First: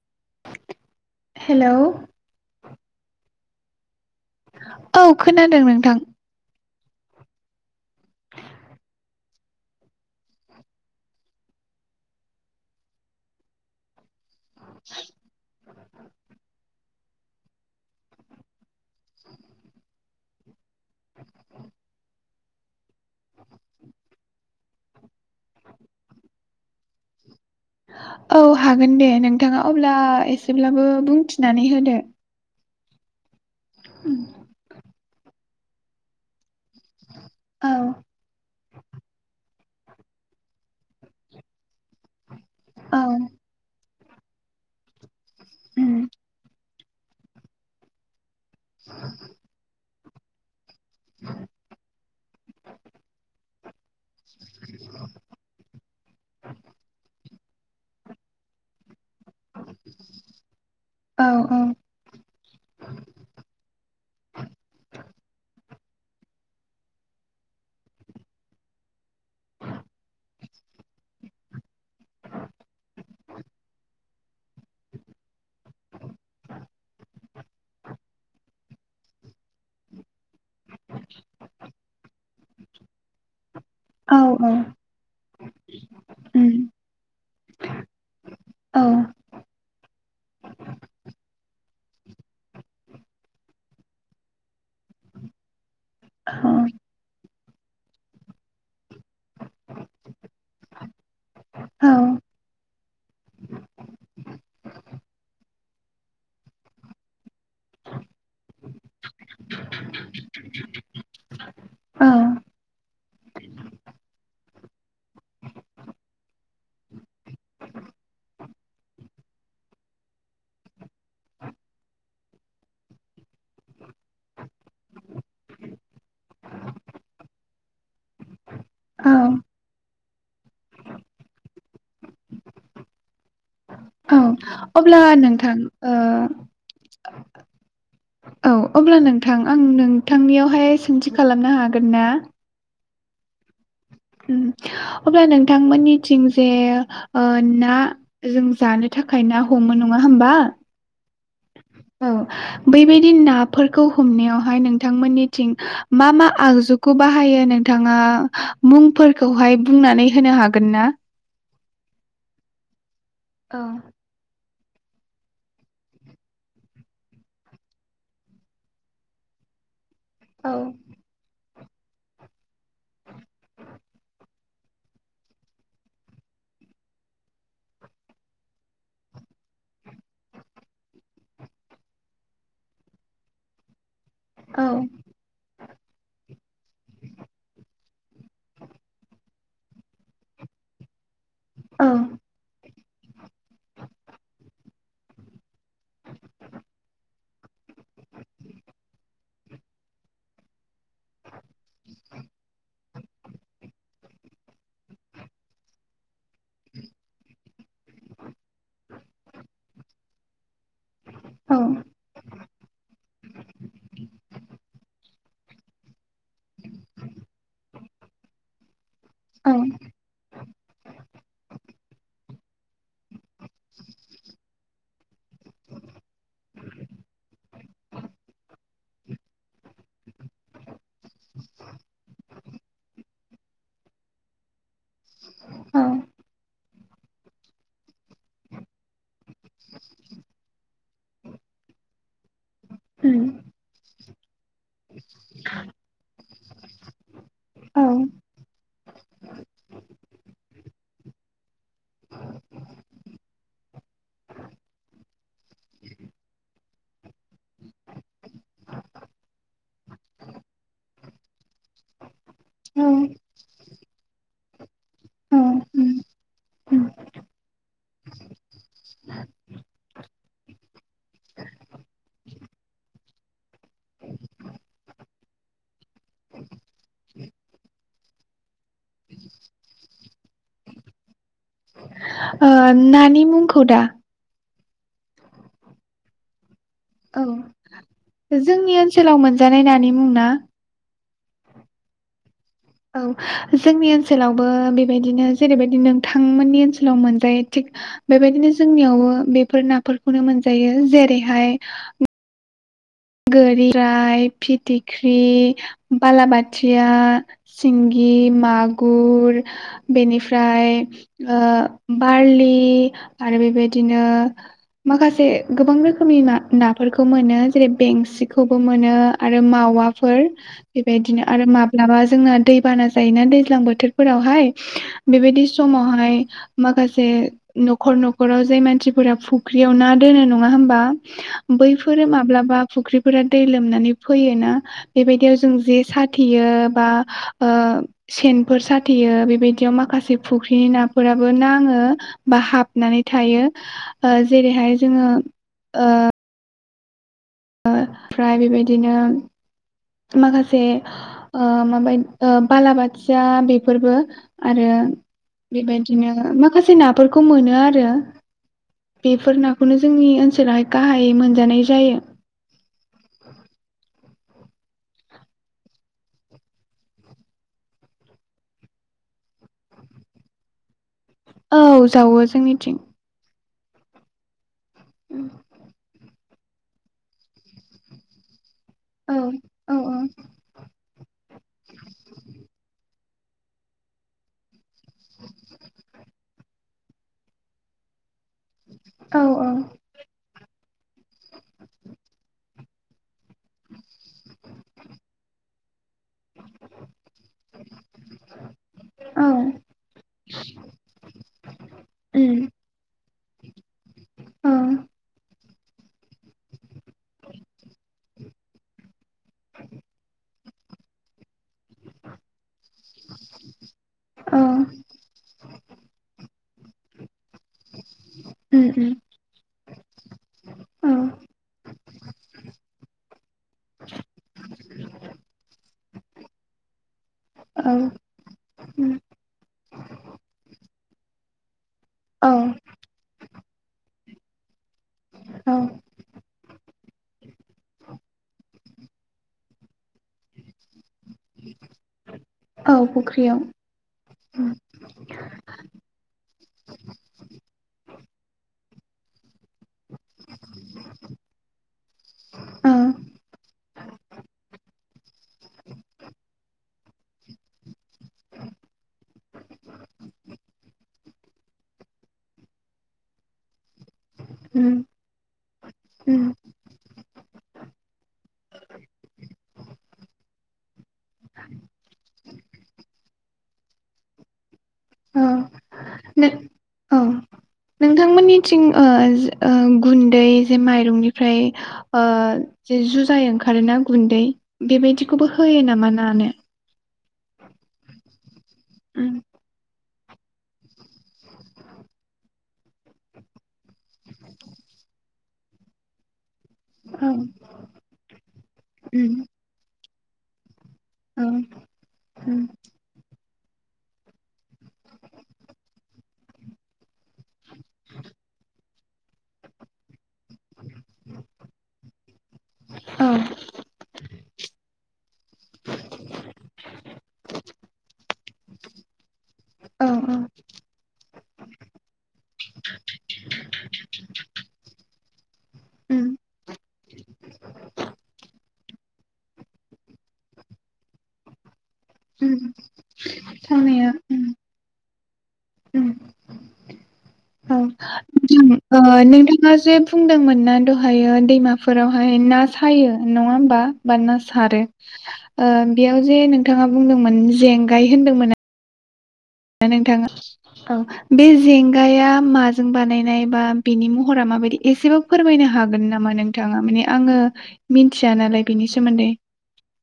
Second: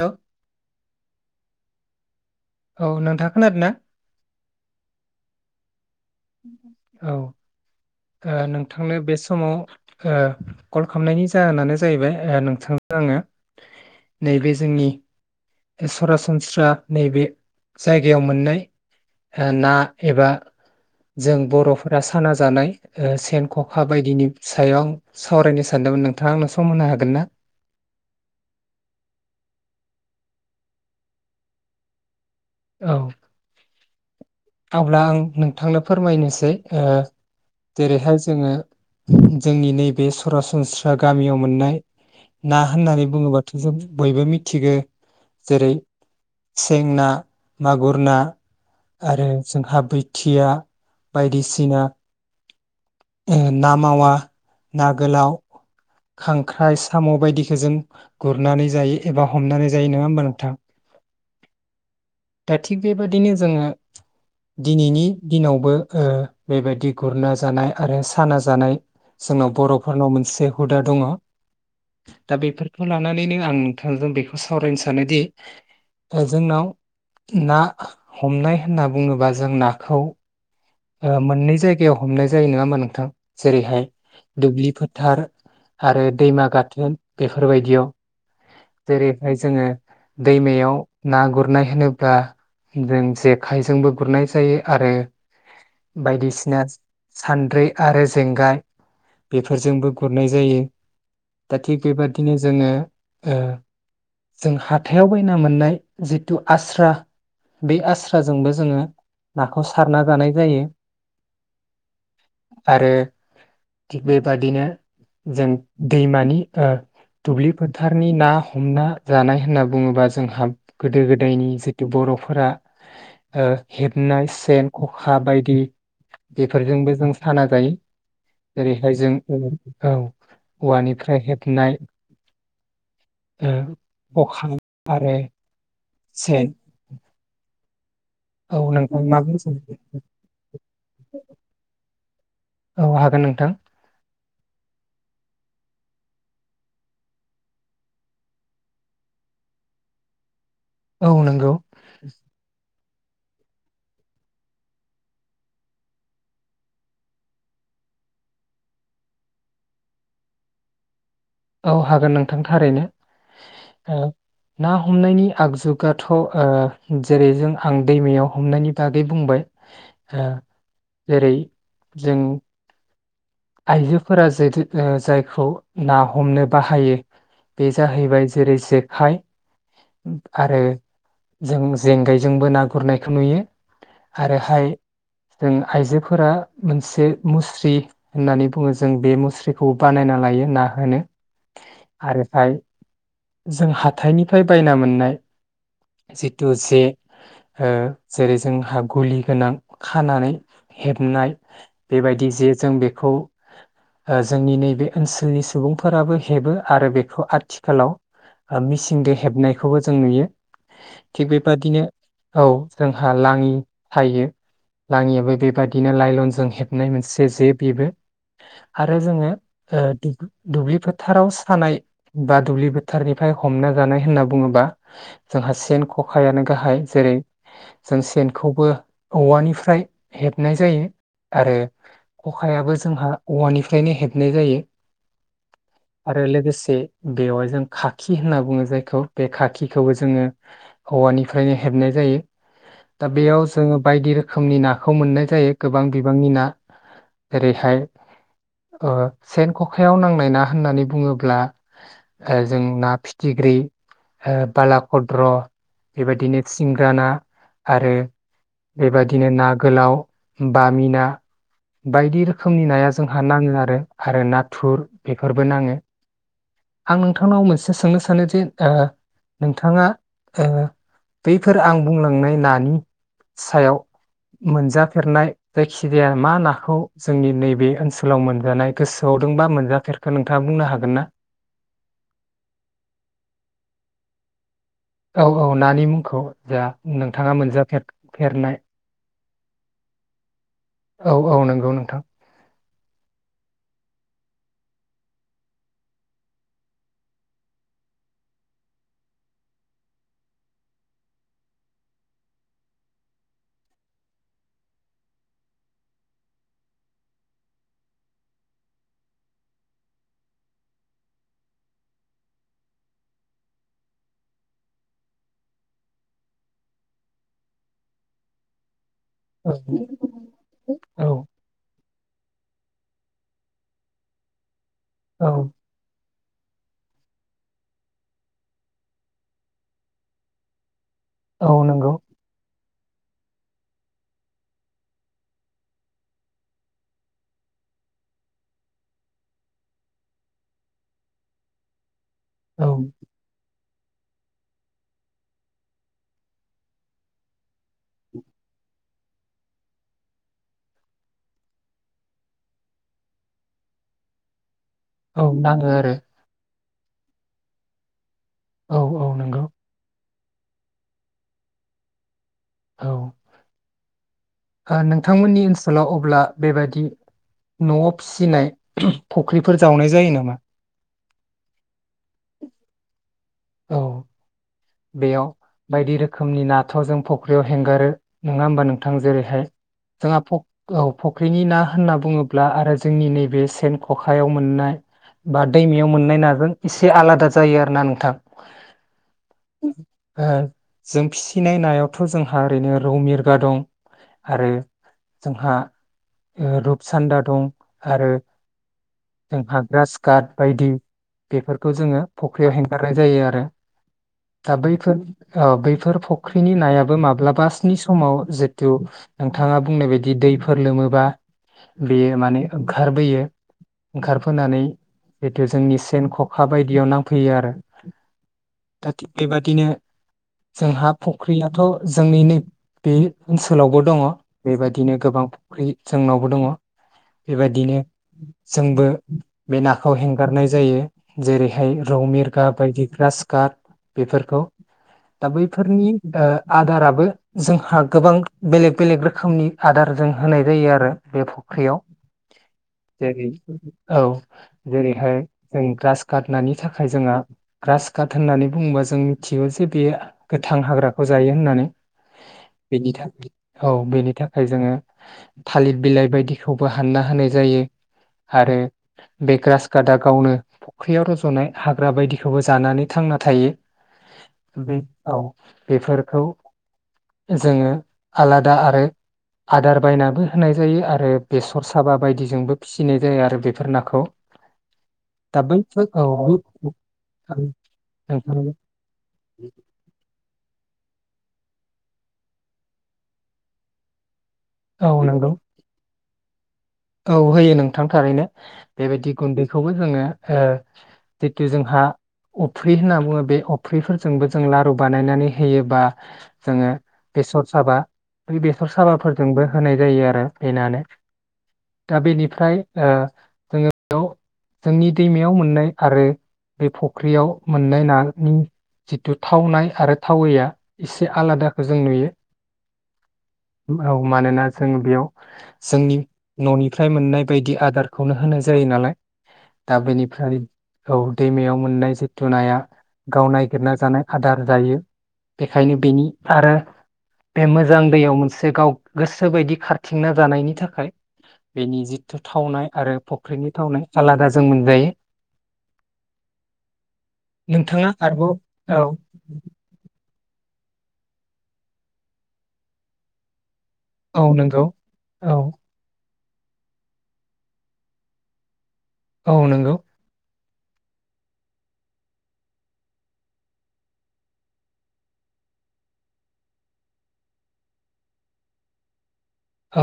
Hello hello औ नोंथां खोनादों ना औ खोनादों नोंथां औ ओ नोंथांनो बे समाव ओ कल खालामनायनि जाहोनानो जाहैबाय ओ नोंथां आङो नैबे जोंनि सरासनस्रा नैबे जायगायाव मोननाय ना एबा जों बर'फोरा साना जानाय ओ सेन ख'खा बायदिनि सायाव आं सावरायनो सानदोंमोन नोंथाङा आंनो सम होनो हागोन ना औ हागोन दे नोंथाङा अब्ला एसेब्लाबो बुंथिनानै होदो औ उम अब्ला आं नोंथांनो फोरमायनोसै ओ औ जेरैहाय जोङो जोंनि नैबे सरासनस्रा गामियाव मोननाय ना औ होननानै बुङोबाथ' जों बयबो मिथिगौ जेरै उम सें ना मागुर ना आरो जोंहाबै थिया बायदिसिना ना मावा ना गोलाव खांख्राइ साम' बायदिखौ जों गुरनानै जायो । एबा हमनानै जायो नङा होमबा नोंथां औ दा थिग बेबादिनो जोङो दिनैनि दिनावबो ओ बेबायदि गुरना जानाय आरो साना जानाय जोंनाव बर'फोरनाव मोनसे हुदा दङ' दा बेफोरखौ लानानैनो आं नोंथांजों बेखौ सावरायनो सानोदि जोंनाव ना हमनाय होनना बुङोब्ला जों नाखौ ओ मोननै जायगायाव हमनाय जायो नङा होमबा नोंथां? जेरैहाय औ औ दुब्लि फोथार आरो दैमा उम गाथोन बेफोरबायदियाव औ जेरैहाय जोङो दैमायाव ना गुरनाय होनोब्ला जों जेखाइजोंबो गुरनाय जायो आरो बायदिसिना सानद्रि आरो जेंगाय बेफोरजोंबो गुरनाय जायो । दा थिग औ बेबादिनो जोङो ओ जों हाथायाव बायना मोननाय जिथु आस्रा बे आस्राजोंबो जोङो नाखौ सारनानै बानाय जायो। औ आरो थिग बेबादिनो जों दैमानि ओ दुब्लि फोथारनि ना हमना जानाय होनना बुङोबा जोंहा गोदो गोदायनि जितु बर'फोरा ओ हेबनाय सेन ख'खा बायदि बेफोरजोंबो जों साना जायो जेरैहाय औ जों औ औवानिफ्राय हेबनाय औ ओ खखा अब्ला आरो नोंथां ओ सेन औ अब्ला नोंथां आं नोंथांनियावहाय सोंथि खालामनो हागोन ना? औ हागोन नोंथां। उम अब्ला नोंथांमोननिथिं जे ना जों जानो थाखाय ना हमो नङा होमबा? औ नंगौ। बेबायदि नाफोरखौ हमनायावहाय नोंथांमोननिथिं मा मा आगजुखौ बाहायो नोंथाङा मुंफोरखौहाय बुंनानै होनो हागोन ना? औ हागोन नोंथां थारैनो। औ। ओ ना हमनायनि आगजुगाथ' ओ जेरै जों आं दैमायाव हमनायनि बागै बुंबाय ओ जेरै जों आइजोफोरा जे जायखौ ना हमनो बाहायो बे जाहैबाय जेरै जेखाइ आरो जों जेंगायजोंबो ना गुरनायखौ नुयो । आरोहाय जों आइजोफोरा मोनसे मुस्रि होननानै बुङो जों बे मुस्रिखौ बानायना लायो ना होनो आरो फाय जों हाथाइनि फाय बायना मोननाय जितु जे ओ जेरै जोंहा गलि गोनां खानानै हेबनाय बेबायदि जेतुजों बेखौ ओ जोंनि नैबे ओनसोलनि सुबुंफोराबो हेबो आरो बेखौ आथिखालाव ओ मिसिंजों हेबनायखौबो जों नुयो । थिग बेबादिनो औ जोंहा लाङि थायो लाङियाबो बेबादिनो लाइलनजों हेबनाय मोनसे जे बेबो आरो जोङो ओ दु दुब्लि फोथाराव सानाय बा दुब्लि बोथोरनिफाय हमना जानाय होनना बुङोबा जोंहा सेन खखायानो गाहाय जेरै जों सेनखौबो औवानिफ्राय हेबनाय जायो आरो खखायाबो जोंहा औवानिफ्रायनो हेबनाय जायो आरो लोगोसे बेवहाय जों खाखि होनना बुङो जायखौ बे खाखिखौबो जोङो औवानिफ्रायनो हेबनाय जायो दा बेयाव जोङो बायदि रोखोमनि नाखौ मोननाय जायो गोबां बिबांनि ना जेरैहाय ओ सेन खखायाव नांनाय ना होननानै बुङोब्ला जों ना फिथिग्रि हो बाला खद्र बेबायदिनो सिंग्रा ना आरो बेबायदिनो ना गोलाव बामि ना बायदि रो खोमनि नाया जोंहा नाङो आरो आरो नाथुर बेफोरबो नाङो आं नोंथांनाव मोनसे सोंनो सानो जे ओ नों थाङा ओ बैफोर आं बुंलांनाय नानि सायाव मोनजाफेरनाय जायखिजाया मा नाखौ जोंनि नैबे ओनसोलाव मोनजानाय गोसोआव दंबा मोनजाफेरखो नोंथाङा बुंनो हागोन ना? ओ नानि मुंखौ दा औ औ नानि मुंखौ जा नोंथाङा मोनजा ओ जोंनि ओनसोलाव मोन जानाय नानि मुं ना औ औ नंगौ नोंथां औ हा जोंनि ओनसोलावबो बेबायदिनो जेरैबायदि नोंथांमोननि ओनसोलाव मोनजायो थिग हा बेबायदिनो जोंनियावबो बेफोर नाफोरखौनो मोनजायो हा जेरैहाय गोरिराय फिथिख्रि हा बालाबाथिया सिंगि मागुर हो बेनिफ्राय ओ बारलि हो आरो बेबायदिनो माखासे गोबां रोखोमनि ना नाफोरखौ मोनो आरो बेंसिखौबो मोनो आरो औ मावाफोर औ बेबायदिनो आरो माब्लाबा। जोंना दैबाना जायोना दैज्लां बोथोरफोरावहाय। [unintelligible] बेबायदि औ समावहाय। हा माखासे न'खर न'खराव जाय मानसिफोरा फुख्रियाव ना दोनो नङा होमबा। [unintelligible] औ नंगौ बैफोरो माब्लाबा। फुख्रिफोरा दै लोमनानै फैयो ना ह बेबायदियाव जों जे साथेयो बा ह ओ सेनफोर साथेयो बेबायदियाव माखासे फुख्रिनि नाफोराबो नाङो। बा औ हाबनानै थायो। ह ओ जेरैहाय जोङो ओ। ओ फ्राय बेबायदिनो माखासे माबाय बालाबाथिया बेफोरबो। आरो औ नाङो आरो बेबायदिनो मा खासे नाफोरखौ मोनो आरो। औ औ बेफोर नंगौ नाखौनो जोंनि ओन सोलाहाय गाहायै मोनजानाय जायो। औ। ओ नोंथांमोननि ओनसोलाव अब्ला बेबादि न'आव फिसिनाय फुख्रिफोर जावनाय जायो नामा? औ जावो जोंनिथिं। औ। बेयाव बायदि रो खोमनि नाथ' जों फख्रियाव हेंगोरो, नङा होमबा नों थां, औ जेरैहाय, औ जोंहा फख औ फख्रिनि ना होनना बुङोब्ला आरो जोंनि नैबे सेन खखायाव मोननाय बा दैमायाव मोननाय नाजों इसे आलादा जायो आरो ना नोंथां। औ औ। ओ जों फिसिनाय नायावथ' जोंहा ओरैनो रौ मिरगा दं आरो जोंहा ओ रुपसान्दा दं आरो औ जोंहा ग्रासकाट बायदि बेफोरखौ जोङो उम फख्रियाव हेंगार जायो आरो औ दा बैफोर औ बैफोर फख्रिनि नायाबो माब्लाबा स्नि समाव जितु नोंथाङा बुंनाय बायदि दैफोर लोमोबा बेयो माने। ओंखारबोयो, औ ओंखारबोनानै जिथु जोंनि सेन ख खा बायदियाव नांफैयो आ - उम दा उम थिग बेबादिनो जोंहा औ फख्रियाथ' जोंनि नैबे ओनसोलावबो दङ, बेबायादिनो गोबां फख्रि जोंनाव औ बेबादिनो जोंबो उम बे नाखौ हेंगारनाय जायो। जेरैहाय र औ गा बायदि ग्रासकात। बेफोरखौ दा औ बैफोरनि ओ आदाराबो जोंहा गोबां बेलेग बेलेग रोखोमनि आदार जों होनाय जायो आरो। बे फख्रियाव। औ जेरै फुख्रियाव औ जेरैहाय जों ग्रास काट नानि थाखाय जोंहा ग्रास काट होननानै बुङोबा जों मिथिगौ जे बेयो गोथां हाग्राखौ जायो होननानै। औ बेनि था औ बेनि थाखाय जोङो थालिर बिलाइ बायदिखौबो हानना होनाय जायो। आरो बे ग्रास काटआ गावनो फख्रियाव र जनाय हाग्रा बायदि खौबो जानानै थांना थायो। उम बे औ बेफोरखौ उम जोङो आलादा आरो आदार बायनाबो होनाय जायो आरो बेसर साबा बायदिजोंबो फिसिनाय जायो आरो बे बेफोर नाखौ। औ दा बैफोर, नों औ। औ नोंथां नोंथांमोननिथिं ओ ओ गुन्दै जे माइरंनि फ्राय ओ जेे जुजाय ओंखारोना गुन्दै। औ बेबायदिखौबो नंगौ होयो नामा नानो? औ होयो नोंथां थारैनो। बेबायदि उम गुन्दैखौबो जोङो ओ जितु जोंहा अफ्रि होनना बुङो बे अब अफ्रिफोरजोंबो जों लारु बानायनानै, होयोबा, जोङो औ बेसर साबा बे बेसर उम साबाफोरजोंबो होनाय जायो ओ बेनानो, औ दा उम बेनिफ्राय ओ जोङो बेयाव जोंनि दैमायाव मोननाय आरो बे फुख्रियाव मोननाय नानि जितु थावनाय आरो थावैया एसे आलादाखौ जों नुयो औ औ मानोना जों बेयाव जोंनि, न'निफ्राय मोननाय बायदि आदारखौनो होनाय जायो नालाय दा औ बेनिफ्राय औ दैमायाव मोननाय जिथु नाया गाव नागिरना जानाय आदार जायो। बेखायनो बेनि उम आरो बे मोजां दैयाव मोनसे मोनसे गाव गोसो बायदि खारथिंना जानायनि थाखाय, बेनि जिथु उम थावनाय आरो फुख्रिनि थावनाय थांनाया उम आलादा जों मोनजायो, उम औ नोंथाङा आरोबाव औ ओ नोंथाङा जे बुंदोंमोन ना दह ओमफायो दैमाफोरावहाय ना सायो नङा होमबा, बा ना औ नंगौ सारो औ ओ बेयाव, जे नोंथाङा बुंदोंमोन जेंगाय होनदोंमोन, औ दा नंगौ नोंथाङा। औ बे जेंगाया माजों बानायनाय बा बेनि महरा माबायदि एसेब फोरमायनो हागोन नामा नोंथाङा माने आङो मिथिया नालाय बेनि सोमोन्दै।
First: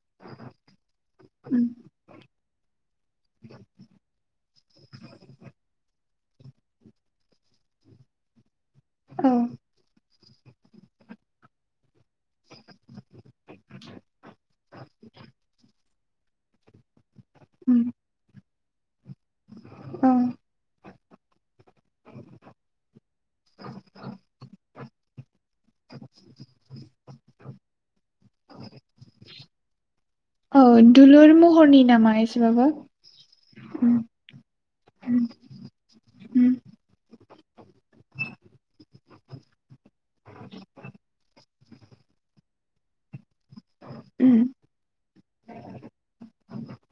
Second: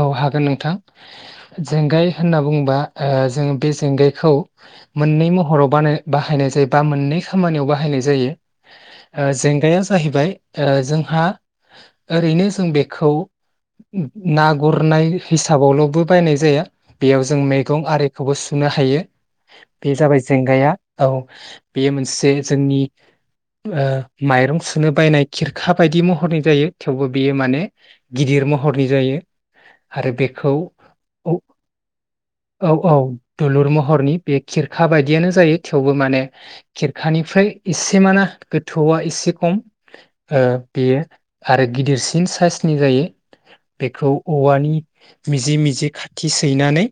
औ हागोन नोंथां उम जेंगाय होनना बुङोबा। ओ जों बे जेंगायखौ। मोननै महराव बा बाहायनाय जायो बा मोननै खामानियाव बाहायनाय जायो। औ ओ जेंगाया जाहैबाय। ओ जोंहा ओरैनो। जों बेखौ। गुरनाय हिसाबाव लबो बायनाय जाया बेयाव जों उम मैगं आरिखौबो सुनो हायो। बे औ जाबाय जेंगाया। औ। बेयो मोनसे जोंनि ओ माइरं। सुनो बायनाय खिरखा बायदि महरनि जायो थेवबो बेयो माने गिदिर महरनि जायो। [unintelligible] आरो बेखौ औ दुलुर औ महरनि नामा एसेबाबो -औ दलुर उम महरनि बे खिरखा उम बायदियानो जायो थेवबो माने उम खिरखानिफ्राय एसे माना गोथौआ एसे खम ओ बेयो। आरो गिदिरसिन साइसनि जायो। बेखौ उम औवानि मिजि- मिजि खाथि सैनानै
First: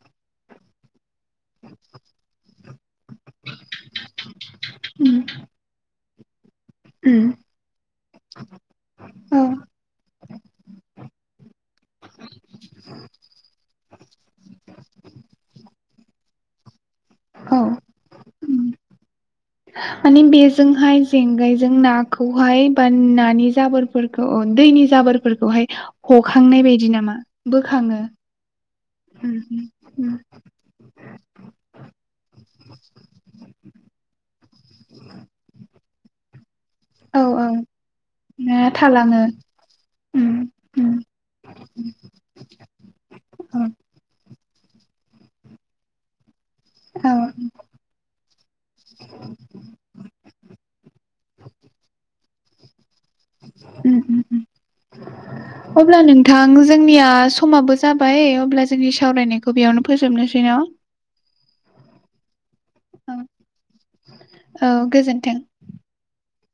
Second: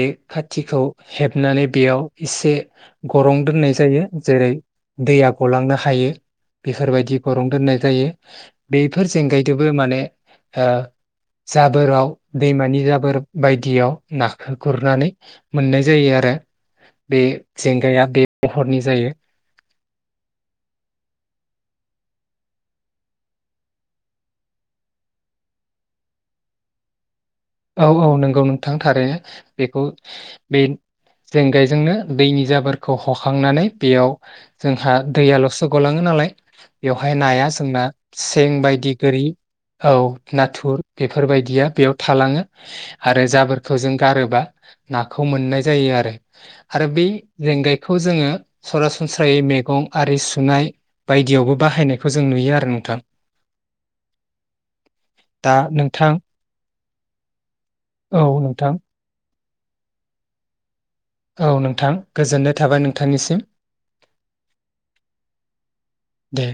बे खाथिखौ हेबनानै बेयाव एसे गरं दोननाय जायो जेरै उम दैया गलांनो हायो। बेफोरबायदि उम गरं दोननाय जायो बेफोर जेंगायदोबो माने ओ जाबोराव दैमानि जाबोर बायदियाव नाखौ गुरनानै मोननाय जायो आरो। आरो बे औ जेंगाया बे महरनि जायो‌। माने बेजोंहाय जेंगायजों नाखौहाय बा नानि जाबोरफोरखौ दैनि जाबोरफोरखौहाय हखांनाय बायदि नामा? औ बोखाङो -औ नंगौ नोंथां थारैनो उम बेखौ उम बे जेंगायजोंनो दैनि जाबोरखौ हखांनानै बेयाव जोंहा दैयाल'सो गलाङो नालाय बेवहाय औ नाया औ जोंना सें ना बायदि गोरि थालाङो औ उम नाथुर उम बेफोरबायदिया बेयाव थालाङो। आरो औ जाबोरफोरखौ जों गारोबा नाखौ मोननाय जायो आरो। आरो बै जेंगायखौ जोङो सरासनस्रायै मैगं आरि सुनाय बायदियावबो बाहायनायखौ जों नुयो आरो। नोंथां उम- उम -उम अब्ला नोंथां जोंनिया समाबो औ जाबाय अब्ला नोंथां जोंनि सावरायनायखौ बेयावनो फोजोबनोसै न? औ नोंथां गोजोननाय थाबाय औ नोंथांनिसिम -औ गोजोनथों। दे